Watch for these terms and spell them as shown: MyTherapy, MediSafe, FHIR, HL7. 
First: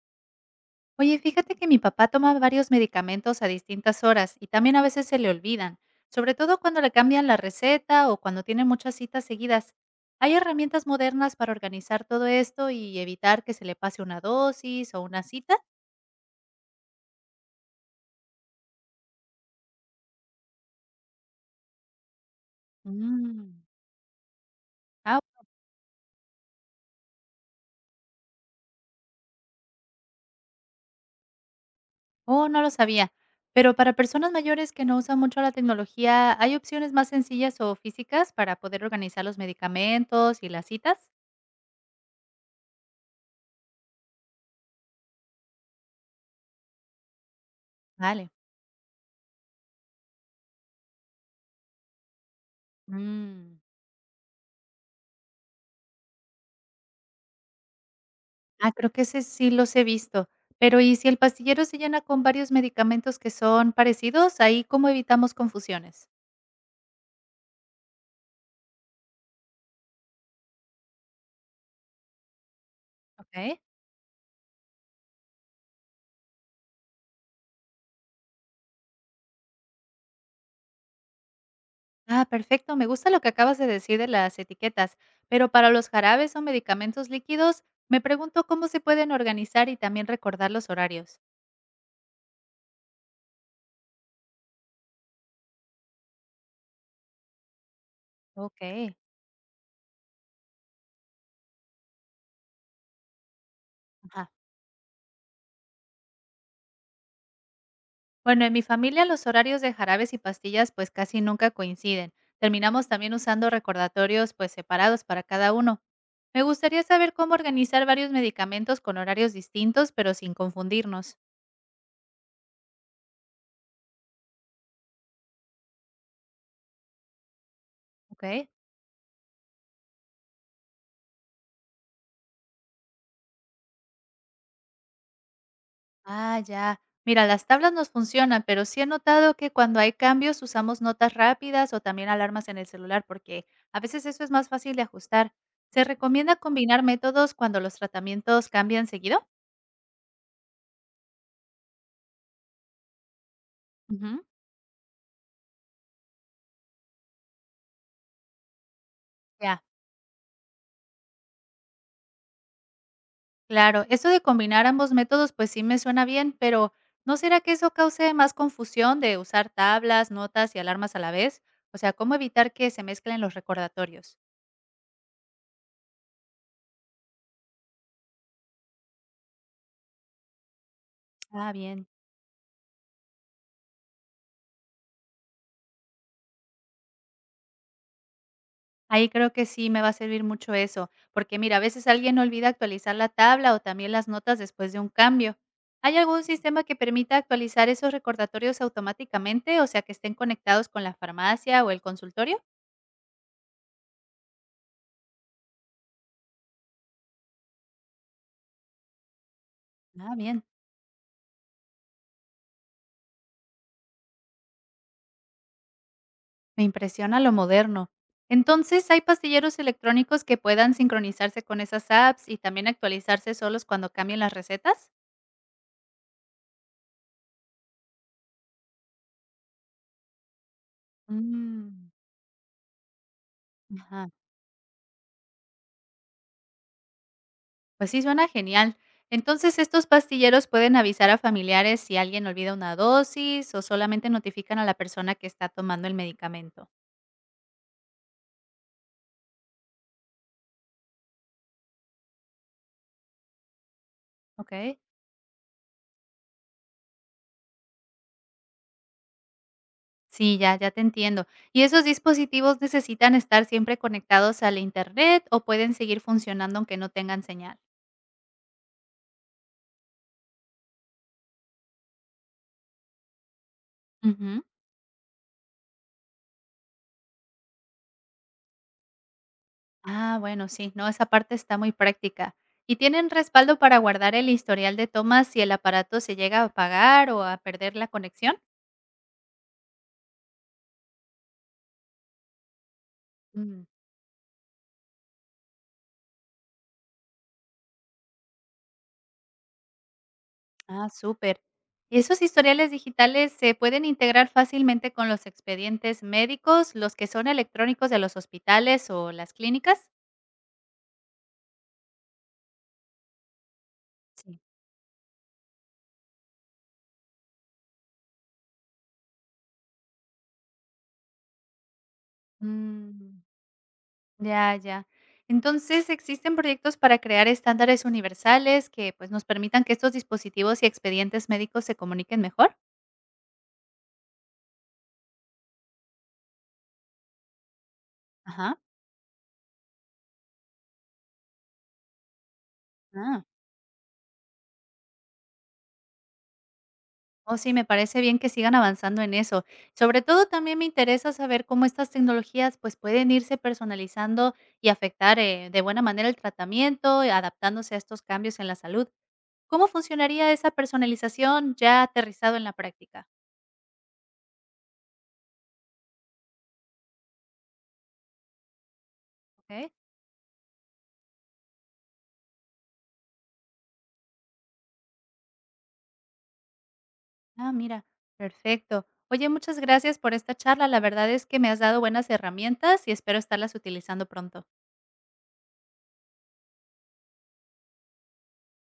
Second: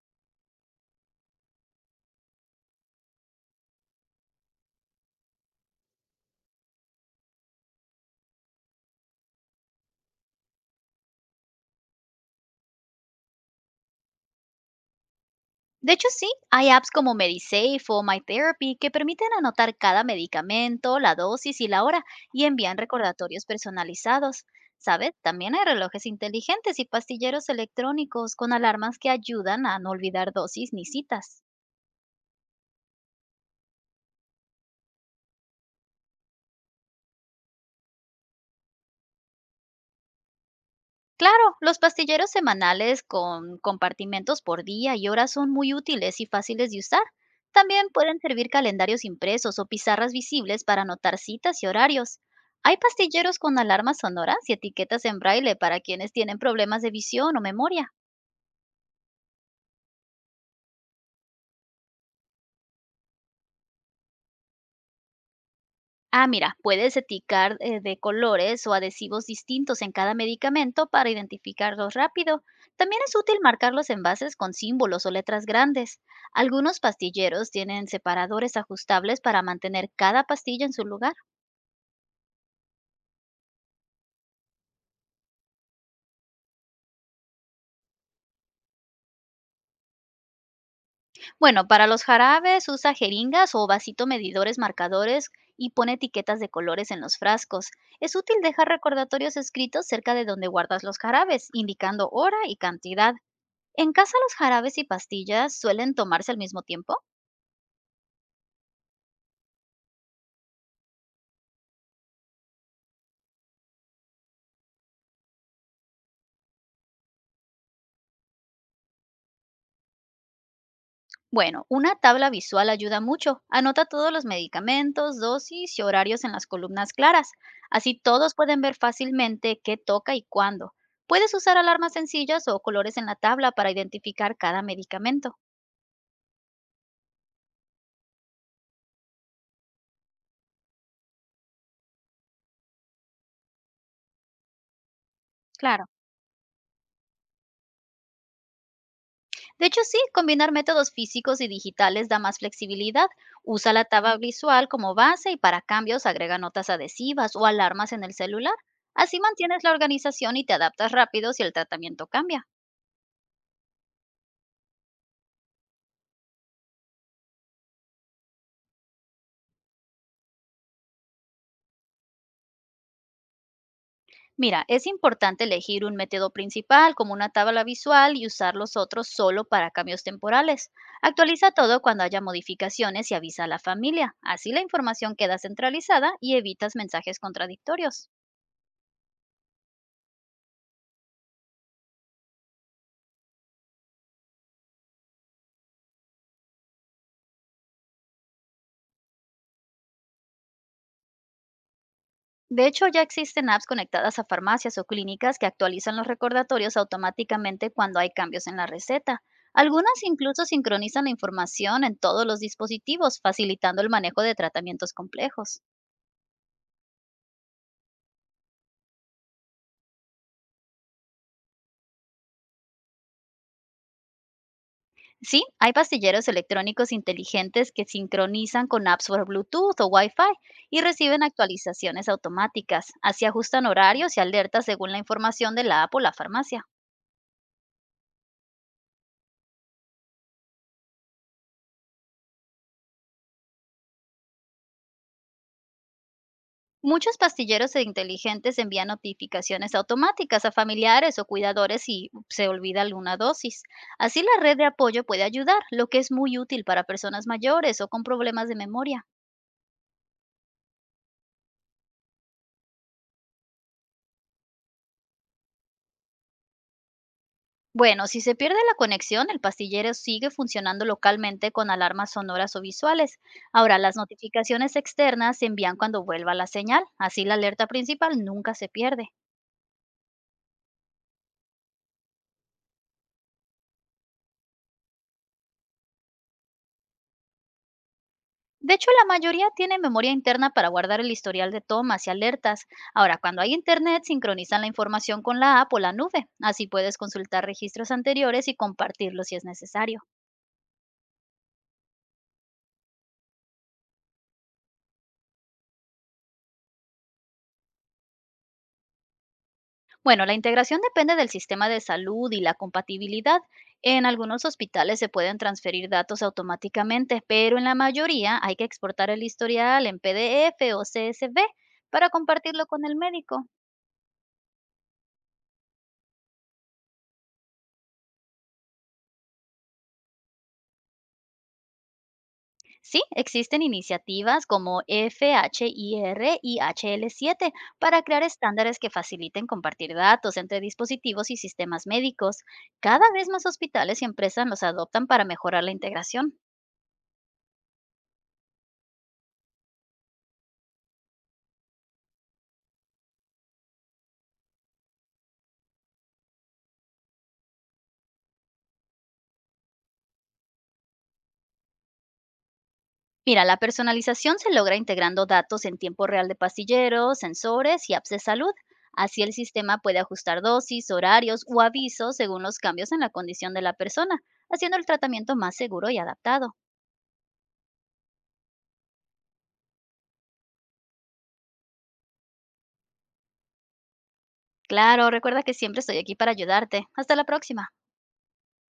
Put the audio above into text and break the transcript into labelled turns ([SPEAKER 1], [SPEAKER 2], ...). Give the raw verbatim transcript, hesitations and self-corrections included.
[SPEAKER 1] Oye, fíjate que mi papá toma varios medicamentos a distintas horas y también a veces se le olvidan, sobre todo cuando le cambian la receta o cuando tiene muchas citas seguidas. ¿Hay herramientas modernas para organizar todo esto y evitar que se le pase una dosis o una cita?
[SPEAKER 2] De hecho, sí, hay apps como MediSafe o MyTherapy que permiten anotar cada medicamento, la dosis y la hora y envían recordatorios
[SPEAKER 1] Mm.
[SPEAKER 2] personalizados. ¿Sabes?
[SPEAKER 1] Ah,
[SPEAKER 2] También hay relojes inteligentes y pastilleros electrónicos con alarmas que ayudan a no olvidar dosis ni citas.
[SPEAKER 1] oh, no lo sabía. Pero para personas mayores que no usan mucho la tecnología, ¿hay opciones más sencillas o físicas para poder organizar los medicamentos y las citas?
[SPEAKER 2] Claro, los pastilleros semanales con compartimentos por día y hora son muy útiles y fáciles de usar. También pueden
[SPEAKER 1] Vale.
[SPEAKER 2] servir calendarios impresos o pizarras visibles para anotar citas y horarios. Hay pastilleros con
[SPEAKER 1] Mm.
[SPEAKER 2] alarmas sonoras y etiquetas en braille para quienes tienen problemas de visión o memoria.
[SPEAKER 1] Ah, creo que ese sí los he visto. Pero, ¿y si el pastillero se llena con varios medicamentos que son parecidos? Ahí, ¿cómo evitamos confusiones?
[SPEAKER 2] Ah, mira, puedes eticar eh, de colores o adhesivos distintos en cada medicamento para identificarlos rápido. También es útil
[SPEAKER 1] ¿Ok?
[SPEAKER 2] marcar los envases con símbolos o letras grandes. Algunos pastilleros tienen separadores ajustables para mantener cada pastilla en su lugar.
[SPEAKER 1] Ah, perfecto. Me gusta lo que acabas de decir de las etiquetas. Pero para los jarabes o medicamentos líquidos, me pregunto cómo se pueden organizar y también recordar los horarios.
[SPEAKER 2] Bueno, para los jarabes usa jeringas o vasito medidores marcadores y pone etiquetas de colores en los frascos. Es útil dejar
[SPEAKER 1] Ok.
[SPEAKER 2] recordatorios escritos cerca de donde guardas los jarabes, indicando hora y cantidad. ¿En casa
[SPEAKER 1] Ajá.
[SPEAKER 2] los jarabes y pastillas suelen tomarse al mismo tiempo?
[SPEAKER 1] Bueno, en mi familia los horarios de jarabes y pastillas pues casi nunca coinciden. Terminamos también usando recordatorios pues separados para cada uno. Me gustaría saber cómo organizar varios medicamentos con horarios distintos pero sin confundirnos.
[SPEAKER 2] Bueno, una tabla visual ayuda mucho. Anota todos los medicamentos, dosis y horarios en las columnas claras. Así
[SPEAKER 1] ¿Ok?
[SPEAKER 2] todos pueden ver fácilmente qué toca y cuándo. Puedes usar alarmas sencillas o colores en la tabla para identificar cada medicamento.
[SPEAKER 1] Ah, ya. Mira, las tablas nos funcionan, pero sí he notado que cuando hay cambios usamos notas rápidas o también alarmas en el celular porque a veces eso es más fácil de ajustar. ¿Se
[SPEAKER 2] Claro.
[SPEAKER 1] recomienda combinar métodos cuando los tratamientos cambian seguido?
[SPEAKER 2] De hecho, sí, combinar métodos físicos y digitales da más flexibilidad. Usa la tabla
[SPEAKER 1] Ujú.
[SPEAKER 2] visual como base y para cambios agrega notas adhesivas o alarmas en el celular. Así
[SPEAKER 1] Ya.
[SPEAKER 2] mantienes la organización y te adaptas rápido si el tratamiento cambia.
[SPEAKER 1] Claro, eso de combinar ambos métodos pues sí me suena bien, pero ¿no será que eso cause más confusión de usar tablas, notas y alarmas a la vez? O sea, ¿cómo evitar que se mezclen los recordatorios?
[SPEAKER 2] Mira, es importante elegir un método principal como una tabla visual y usar los otros solo para cambios temporales. Actualiza
[SPEAKER 1] Ah,
[SPEAKER 2] todo
[SPEAKER 1] bien.
[SPEAKER 2] cuando haya modificaciones y avisa a la familia. Así la información queda centralizada y evitas mensajes contradictorios.
[SPEAKER 1] Ahí creo que sí me va a servir mucho eso, porque mira, a veces alguien olvida actualizar la tabla o también las notas después de un cambio. ¿Hay algún sistema que permita actualizar esos recordatorios automáticamente, o sea, que estén conectados con la farmacia o el consultorio?
[SPEAKER 2] De hecho, ya existen apps conectadas a farmacias o clínicas que actualizan los recordatorios automáticamente cuando hay cambios en la receta. Algunas
[SPEAKER 1] Ah, bien.
[SPEAKER 2] incluso sincronizan la información en todos los dispositivos, facilitando el manejo de tratamientos complejos.
[SPEAKER 1] Me impresiona lo moderno. Entonces, ¿hay pastilleros electrónicos que puedan sincronizarse con esas apps y también actualizarse solos cuando cambien las recetas?
[SPEAKER 2] Sí, hay pastilleros electrónicos inteligentes que sincronizan con apps por Bluetooth o Wi-Fi y reciben
[SPEAKER 1] Mm.
[SPEAKER 2] actualizaciones automáticas. Así ajustan
[SPEAKER 1] Ajá.
[SPEAKER 2] horarios y alertas según la información de la app o la farmacia.
[SPEAKER 1] Pues sí, suena genial. Entonces, ¿estos pastilleros pueden avisar a familiares si alguien olvida una dosis o solamente notifican a la persona que está tomando el medicamento?
[SPEAKER 2] Muchos pastilleros e inteligentes envían notificaciones automáticas a familiares o cuidadores si se olvida alguna dosis. Así la red de
[SPEAKER 1] Ok.
[SPEAKER 2] apoyo puede ayudar, lo que es muy útil para personas mayores o con problemas de memoria.
[SPEAKER 1] Sí, ya, ya te entiendo. ¿Y esos dispositivos necesitan estar siempre conectados al Internet o pueden seguir funcionando aunque no tengan señal?
[SPEAKER 2] Bueno, si se pierde la conexión, el pastillero sigue funcionando localmente con alarmas sonoras o visuales. Ahora, las
[SPEAKER 1] Ujú.
[SPEAKER 2] notificaciones externas se envían cuando vuelva la señal, así la alerta principal nunca se pierde.
[SPEAKER 1] Ah, bueno, sí, no, esa parte está muy práctica. ¿Y tienen respaldo para guardar el historial de tomas si el aparato se llega a apagar o a perder la conexión?
[SPEAKER 2] De hecho, la mayoría tiene memoria interna para guardar el historial de tomas y alertas. Ahora, cuando hay
[SPEAKER 1] Mm.
[SPEAKER 2] internet, sincronizan la información con la app o la nube. Así puedes consultar registros anteriores y compartirlos si es necesario.
[SPEAKER 1] Ah, súper. ¿Y esos historiales digitales se pueden integrar fácilmente con los expedientes médicos, los que son electrónicos de los hospitales o las clínicas?
[SPEAKER 2] Bueno, la integración depende del sistema de salud y la compatibilidad. En
[SPEAKER 1] Sí.
[SPEAKER 2] algunos hospitales se pueden transferir datos automáticamente, pero en la mayoría hay que exportar el historial en P D F o CSV para compartirlo con el
[SPEAKER 1] Mm,
[SPEAKER 2] médico.
[SPEAKER 1] ya, ya. Entonces, ¿existen proyectos para crear estándares universales que pues nos permitan que estos dispositivos y expedientes médicos se comuniquen mejor?
[SPEAKER 2] Sí, existen iniciativas como fire y H L siete para crear
[SPEAKER 1] Ajá.
[SPEAKER 2] estándares que faciliten compartir datos entre dispositivos y sistemas médicos. Cada
[SPEAKER 1] Ah,
[SPEAKER 2] vez más hospitales y empresas los adoptan para mejorar la integración.
[SPEAKER 1] oh, sí, me parece bien que sigan avanzando en eso. Sobre todo también me interesa saber cómo estas tecnologías pues pueden irse personalizando y afectar eh, de buena manera el tratamiento, y adaptándose a estos cambios en la salud. ¿Cómo funcionaría esa personalización ya aterrizado en la práctica?
[SPEAKER 2] Mira, la personalización se logra integrando datos en tiempo real de pastilleros, sensores y apps de salud. Así el
[SPEAKER 1] ¿Ok?
[SPEAKER 2] sistema puede ajustar dosis, horarios o avisos según los cambios en la condición de la persona, haciendo el tratamiento más seguro y adaptado.
[SPEAKER 1] Ah, mira, perfecto. Oye, muchas gracias por esta charla. La verdad es que me has dado buenas herramientas y espero estarlas utilizando pronto.
[SPEAKER 2] Claro, recuerda que siempre estoy aquí para ayudarte. Hasta la próxima.